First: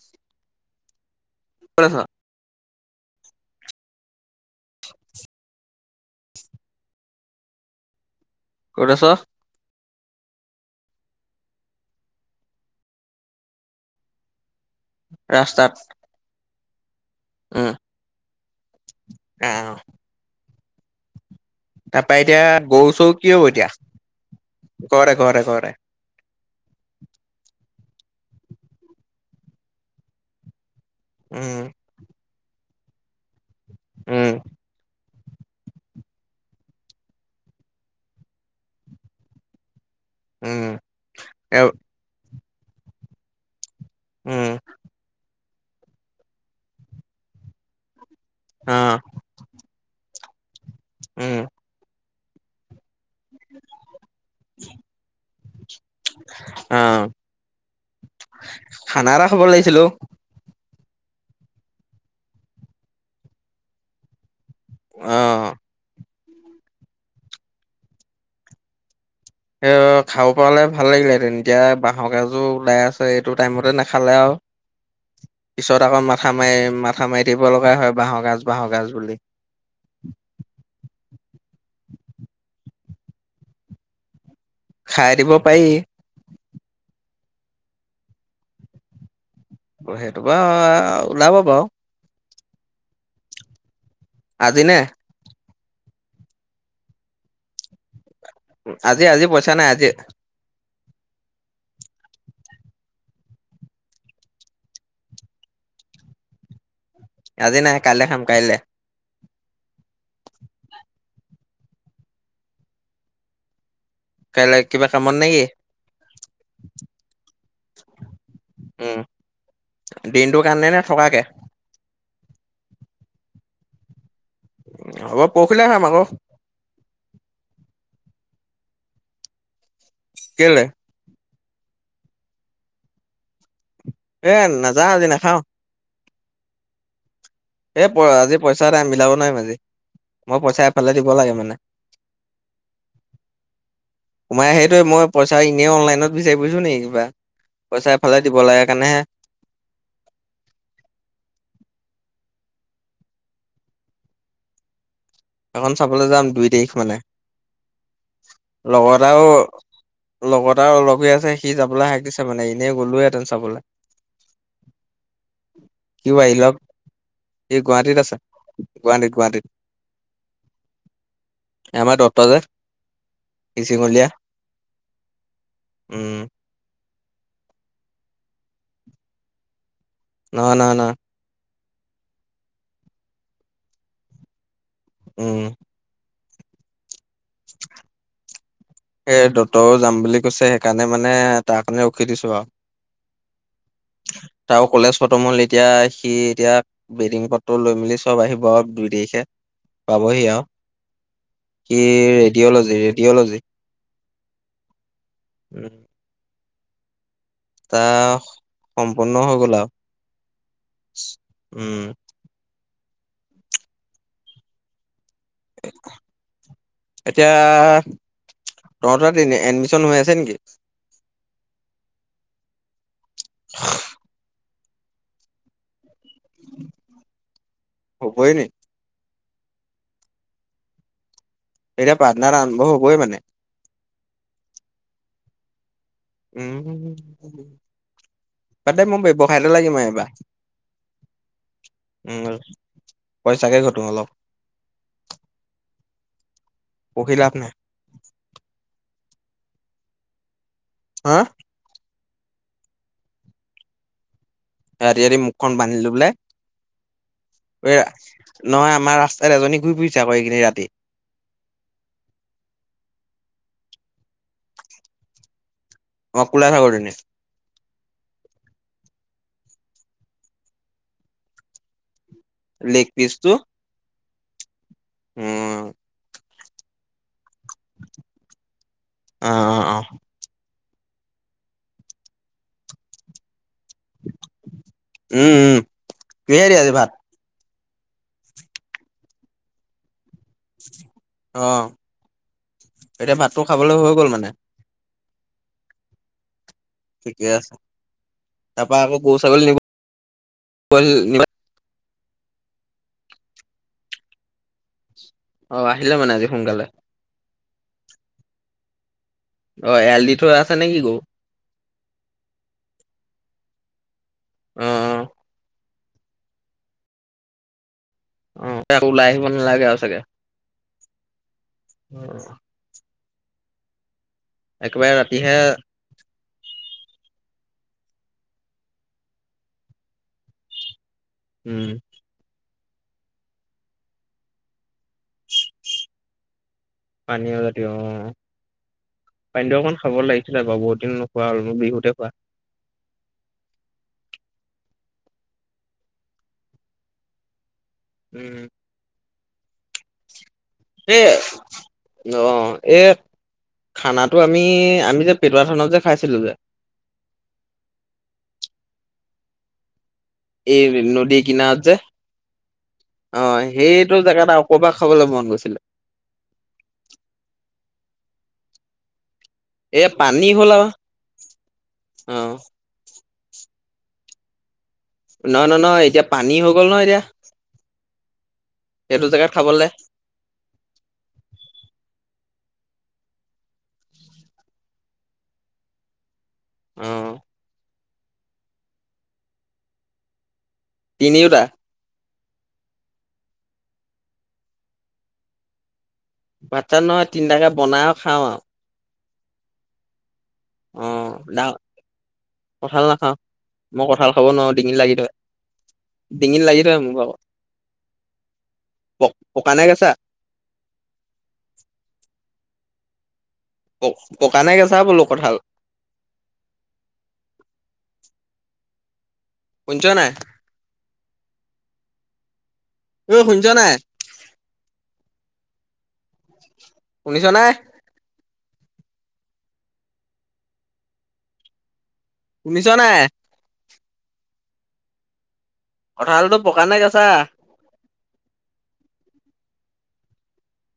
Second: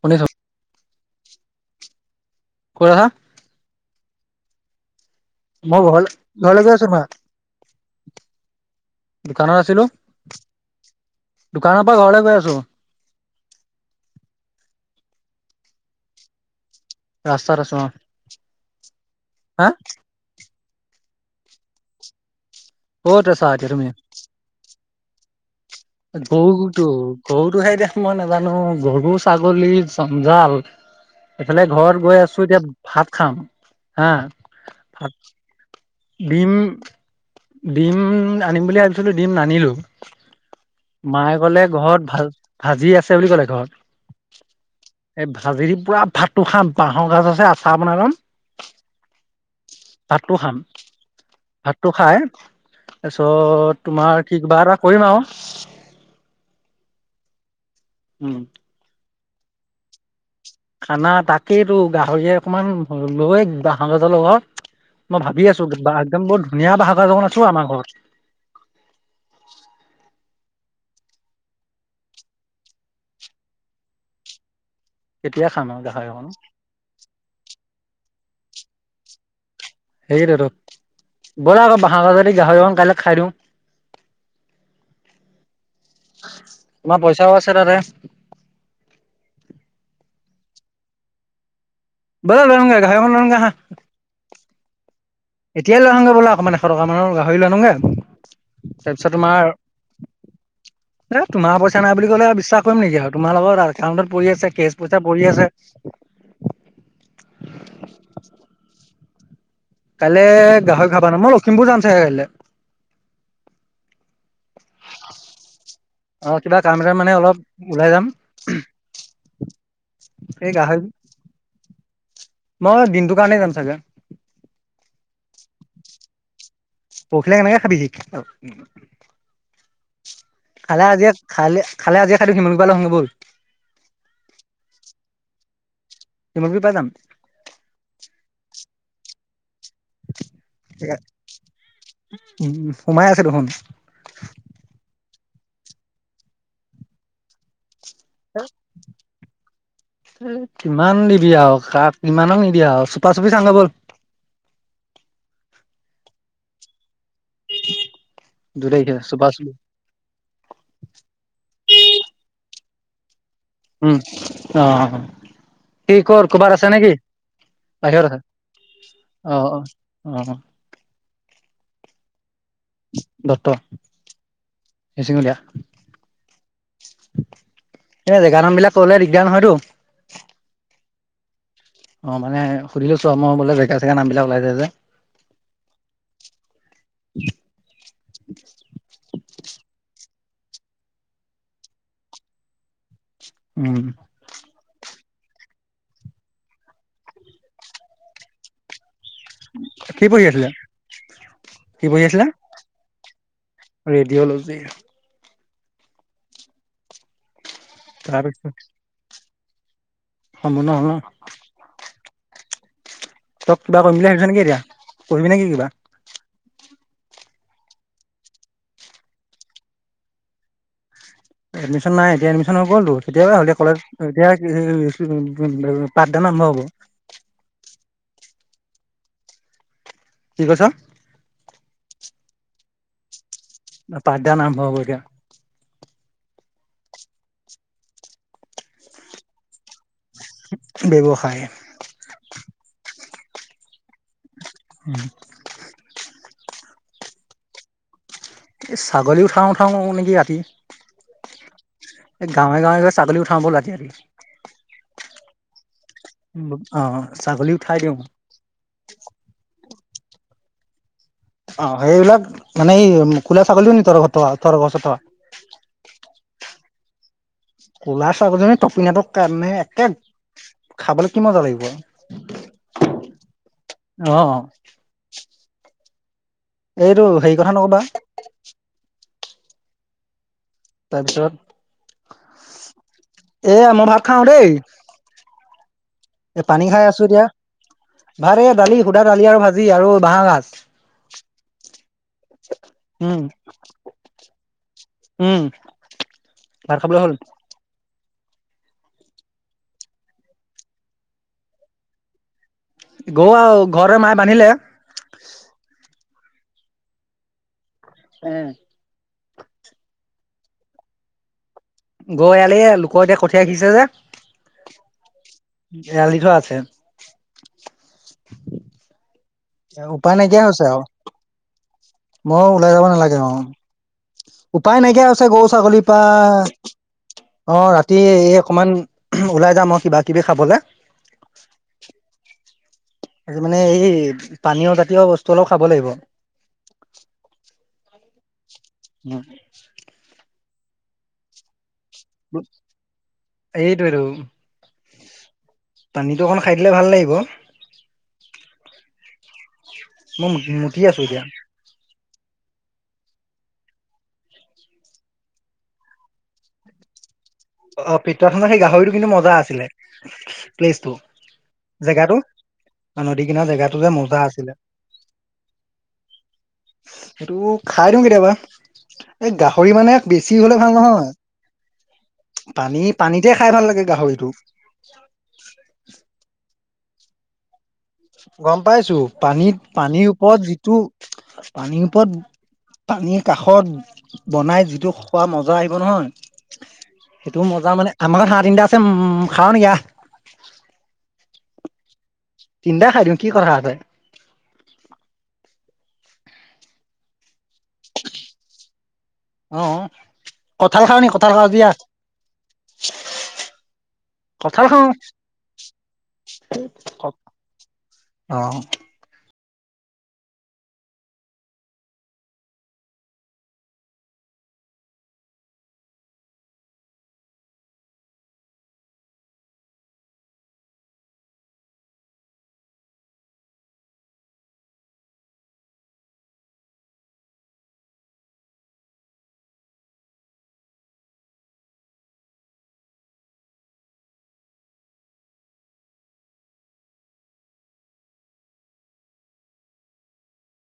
শুনিছো, ক'ত আছ? কত আছা? মই ঘৰলে, ঘৰলৈ গৈ আছো মা। ক'ত আছ? দোকানত আছিলো। দোকানৰ পৰা ঘৰেলে গৈ আছো। ৰাস্তাত। ৰাস্তাত উম, আছো অ, হা? আহ তাৰ পা এতিয়া গৰু চৰু ক'ত কি আছা হ'ব এতিয়া? তুমি? ঘৰতে ঘৰতে ঘৰতে। গৰুতো গৰুটো সেই এতিয়া মই নাজানো, গৰু ছাগলী জঞ্জাল। এইফালে উম, ঘৰত গৈ আছো এতিয়া ভাত খাম হা, উম, ভাত। ডিম, ডিম আনিম বুলি ভাবিছিলো, ডিম নানিলো। উম, মায়ে এ কলে ঘৰত ভাল ভাজি আছে বুলি ক'লে ঘৰত। উম, এই ভাজি পুৰা ভাতটো খাম। বাঁহৰ গাজ আছে, আচাৰ বনাই লম। অহ। ভাতটো খাম, ভাতটো খাই তাৰপিছত তোমাৰ কি কিবা এটা কৰিম আও। অ', খানা এটা খাব লাগিছিল অ। খানা, তাকেই তো। গাহৰিয়ে অকমান লয়, বাঁহৰ গাছৰ লগত। মই ভাবি অ', আছো একদম বৰ ধুনীয়া বাহ গাজ অকন আছে অ আমাৰ ঘৰত। এ খাওঁ। পোৱালে ভাল লাগিলে তেতিয়া বাঁহৰক গাজোৰ ওলাই আছে এইটো টাইমতে নাখালে আৰু। কেতিয়া খাম পিছত আৰু আকৌ গাহৰি অকণ মাথা মাৰি মাথা মাৰি থাকিব লগা হয়। বাঁহ গাজ বাঁহৰ গাজ বুলি। সেইতোত বলে আকৌ বহৰাজদি গাহৰি অকন কাইলৈ খাই দিওঁ। খাই দিব পাৰি। চাও আছে তাতে। সেইটোপ ওলাব বাও। বলা লৈ আহো গে গাহৰি অকন লৈ আনোগে অহা। আজিনে। এতিয়াই লৈ আহওঁগ বললে অকণমান এশ টকা মানৰ গাহৰি লওঁগে। উ আজি আজি পইচা নাই আজি। এ তোমাৰ পইচা নাই বুলি ক'লে বিশ্বাস কৰিম নেকি আৰু তোমাৰ লগত একাউণ্টত পৰি আছে কেচ পইচা পৰি আছে। আজি নাই কাইলৈ খাম কাইলৈ। কাইলৈ গাহৰি খাবা নাই মই লখিমপুৰ যাম চাগে কাইলে। কাইলৈ কিবা কামত নে কি? অ কিবা কাম ক মানে অলপ ওলাই যাম। উম দিনটো এই কাৰণে গাহৰি নে থকাকে। মই দিনটো কাৰণে যাম চাগে। হ'ব পৰখিলে খাম আকৌ। পৰখিলা কেনেকে খাবি কেলে? কালে আজি। খালে খালে আজিয়ে খাই সিম মান পাৰা আহোগৈ বল। এ নাযাও আজি নাখাও। তমোক বি পাই যাম। এ প আজি পইচা এটা মিলাব নোৱাৰি মাজি। মই পইচা এফালে দিব লাগে মানে। সোমাই আছে দেখোন সোমাই সেইটোৱে মই পইচা এনেই অনতলাইনত বিচাৰি পৰিছো নি কিবা। [unintelligible] দিব এ লাগে কাৰণেহে কিমান দিবি আৰু খাপ। ইমানক নিদিয়া চুপা চুপি চাওগৈ বল। এখন চাবলৈ যাম দুই তাৰিখ মানে। [inaudible] দুই তাৰিখে লগতাও চুপা চুপি লগত আৰু লগ হৈ আছে সি যাবলৈ হাক দিছে মানে। [unintelligible] এনে গলো এ। উম অ! কি সিও কৰ আহি লওক ক'বাৰ আছে নেকি সি গুৱাহাটীত আছে। বাহিৰত গুৱাহাটীত আছে গুৱাহাটীত আহ অ। [unintelligible] অঁ! দতাজিচিঙলীয়া মিচিঙুলীয়া উম [unintelligible] এনে জেগা নাম বিলাক কলে দিগদাৰ নহয়তো। না না না। অ মানে সুধিলোছো মই বোলে জেগা চেগা নাম বিলাক ওলাইযাই যে। উম। এ দতৰও যাম বুলি। কৈছে সেইকাৰণে মানে তাৰ কাৰণে ৰখি দিছো আৰু। উম! তমল এতিয়া সি এতিয়া বেটিং পদটো লৈ মেলি চব আহিব আৰু দুই দেশ। কি পাবহি পঢ়ি আৰু আছিলা কি। পঢ়ি আছিলা ৰেডঅলজি ৰেডিঅলজি। ৰেডিঅ'লজি এটা সম্পূৰ্ণ হৈ গ'ল আৰু। অমনা অ। উম তই কিবা কৰিম বুলি ভাবিছ নেকি এতিয়া কৰিবি নেকি কিবা। এতিয়া তহঁত এ এডমিশন হৈ আছে নেকি। এডমিশন নাই এতিয়া এডমিশন হৈ গ'লতো তেতিয়াবা হলে কলেজ এতিয়া। [unintelligible] পাঠদান আৰম্ভ হ'ব অ হবই নি কি কৈছে এতিয়া পাঠদান আৰম্ভ হবই মানে অ পাটদান আৰম্ভ হব এতিয়া উ তাতে মই ব্যৱসায়তে লাগি মই এইবাৰ ব্যৱসায় উম পইচাকে ঘটো অলপ উম পঢ়ি লাভ নাই এই ছাগলী উঠাওঁ উঠাওঁ নেকি ৰাতি হা এ গাঁৱে গাঁৱে গৈ ছাগলী উঠাও ব'ল ৰাতি ৰাতি ক বাংগি লৈ পেলাই অ' ছাগলী উঠাই অ আ দিওঁ। নহয় আমাৰ ৰাস্তাত এজনী ঘুৰি ফুৰিছে আক এইকেইদিন ৰাতি অ সেইবিলাক মানে কোলা ছাগলীটো নি তহতৰ ঘৰত তহত তহতৰ ঘৰৰ ওচৰত অ কোলা থকা [inaudible] কলা ছাগলীজনি টপিনাটো তামানে একে খাবলৈ কি মজা লাগিব আৰু লেগ পিছ টো অহঁ উম এইটো হেৰি কথা নকবা- অহঁ অহঁ অহঁ তাপিছত এয়া মই ভাত খাওঁ দেই, উম উম এ কিহেদি পানী আজি খাই ভাত আছোঁ এতিয়াঁ। ভাত এই দালি সুধা দালি আৰু ভাজি আৰু বাঁহ গাজ। অহঁ এতিয়া উম, ভাতটো খাবলৈ হৈ গল মানে উম ভাত খাবলৈ হ'ল তাপা আকৌ গৰু ছাগলী নিবলে গৰু আৰু ঘৰতে মায়ে বান্ধিলে অ আহিলে মানে আজি সোঁনকালে। অ অহঁ এৰাল দি থোৱা আছে নিকি গৰু। গৰু এয়ালি এইয়া, লোকৰ এতিয়া কঠিয়া সিছিছে যে অ অ এৰাল দি থোৱা আছে। অ আকৌ ওলাই আহিব নালাগে আৰু চাগে উপায় নাই কিয়া হৈছে আও অ মই ওলাই যাব নালাগে অ উপায় একেবাৰে নাইকিয়া হৈছে ৰাতিহে গৰু ছাগলীৰ পা অ ৰাতি এই অকমান ওলাই যাম অ কিবা কিবি খাবলে উম আজি মানে এই পানীয় জাতীয় বস্তু অলপ খাব লাগিব। পানীয় জাতীয় অহঁ পানীটো অকন খাব লাগে। বহুতদিন নোখোৱা হ'ল মোৰ বিহুতে খোৱা এইটোৱেতোঁ পানীটো অকন খাই দিলে ভাল লাগিব। উম। মই মই মুতি আছোঁ এতিয়া। অহঁ এই। খানাটো আমি আমি যে পেটুৱা থানত যে খাইছিলো যে অহঁ পিতোৱা থানত সেই গাহৰিটো কিন্তু মজা আছিলে। এই প্লেচটো নদী কিনাৰদ যে জেগাটো নদী কিনাৰ অহঁ জেগাটো যে সেইটো মজা জেগা আছিলে। আৰু অকবাস খাবলৈ মন গৈছে। সেইটো খাই দিওঁ কেতিয়াবা এই গাহৰি এ মানে পানী বেছি হ'ল হলে আৰু ভাল নহয় অ পানী পানীতে খাই ভাল লাগে গাহৰিটো নহঁ নহঁ নহঁ, এতিয়া পানী হৈ গ'ল নহঁ এতিয়া। গম পাইছো সেইটো জেগাত পানীত খাবলে পানীৰ ওপৰত যিটো পানীৰ ওপৰ পানীৰ কাষত বনাই যিটো খোৱা মজা আহিব অ নহয় সেইটো মজা মানে আমাৰ হাঁহ তিনিটা আছে খাৱ নেকি আহঁ তিনিওটা তিনটা খাই দিওঁ কি কথাঁ আছে বাচ্চা নহয় তিনটাকে বনাই আৰু খাওঁ আৰু অ কঠাল খাও নি কঁঠাল খাওঁ যদি আহঁ। কঠাল নাখাওঁ মই কঠাল খাব নোৱাৰো কঁঠাল ডিঙিত খাও লাগি ধৰে। ডিঙিত লাগি ধৰে মোৰ ভাগৰ। অহঁ। পকাঁ নে কেচাঁ। পকাঁ নে কেচাঁ বোলো কঠাল। [inaudible] শুনিছ নাই। ঐ শুনিছ নাই? শুনিছ নে? শুনিছ নাই? কঁঠালতো পকা নে কেছা?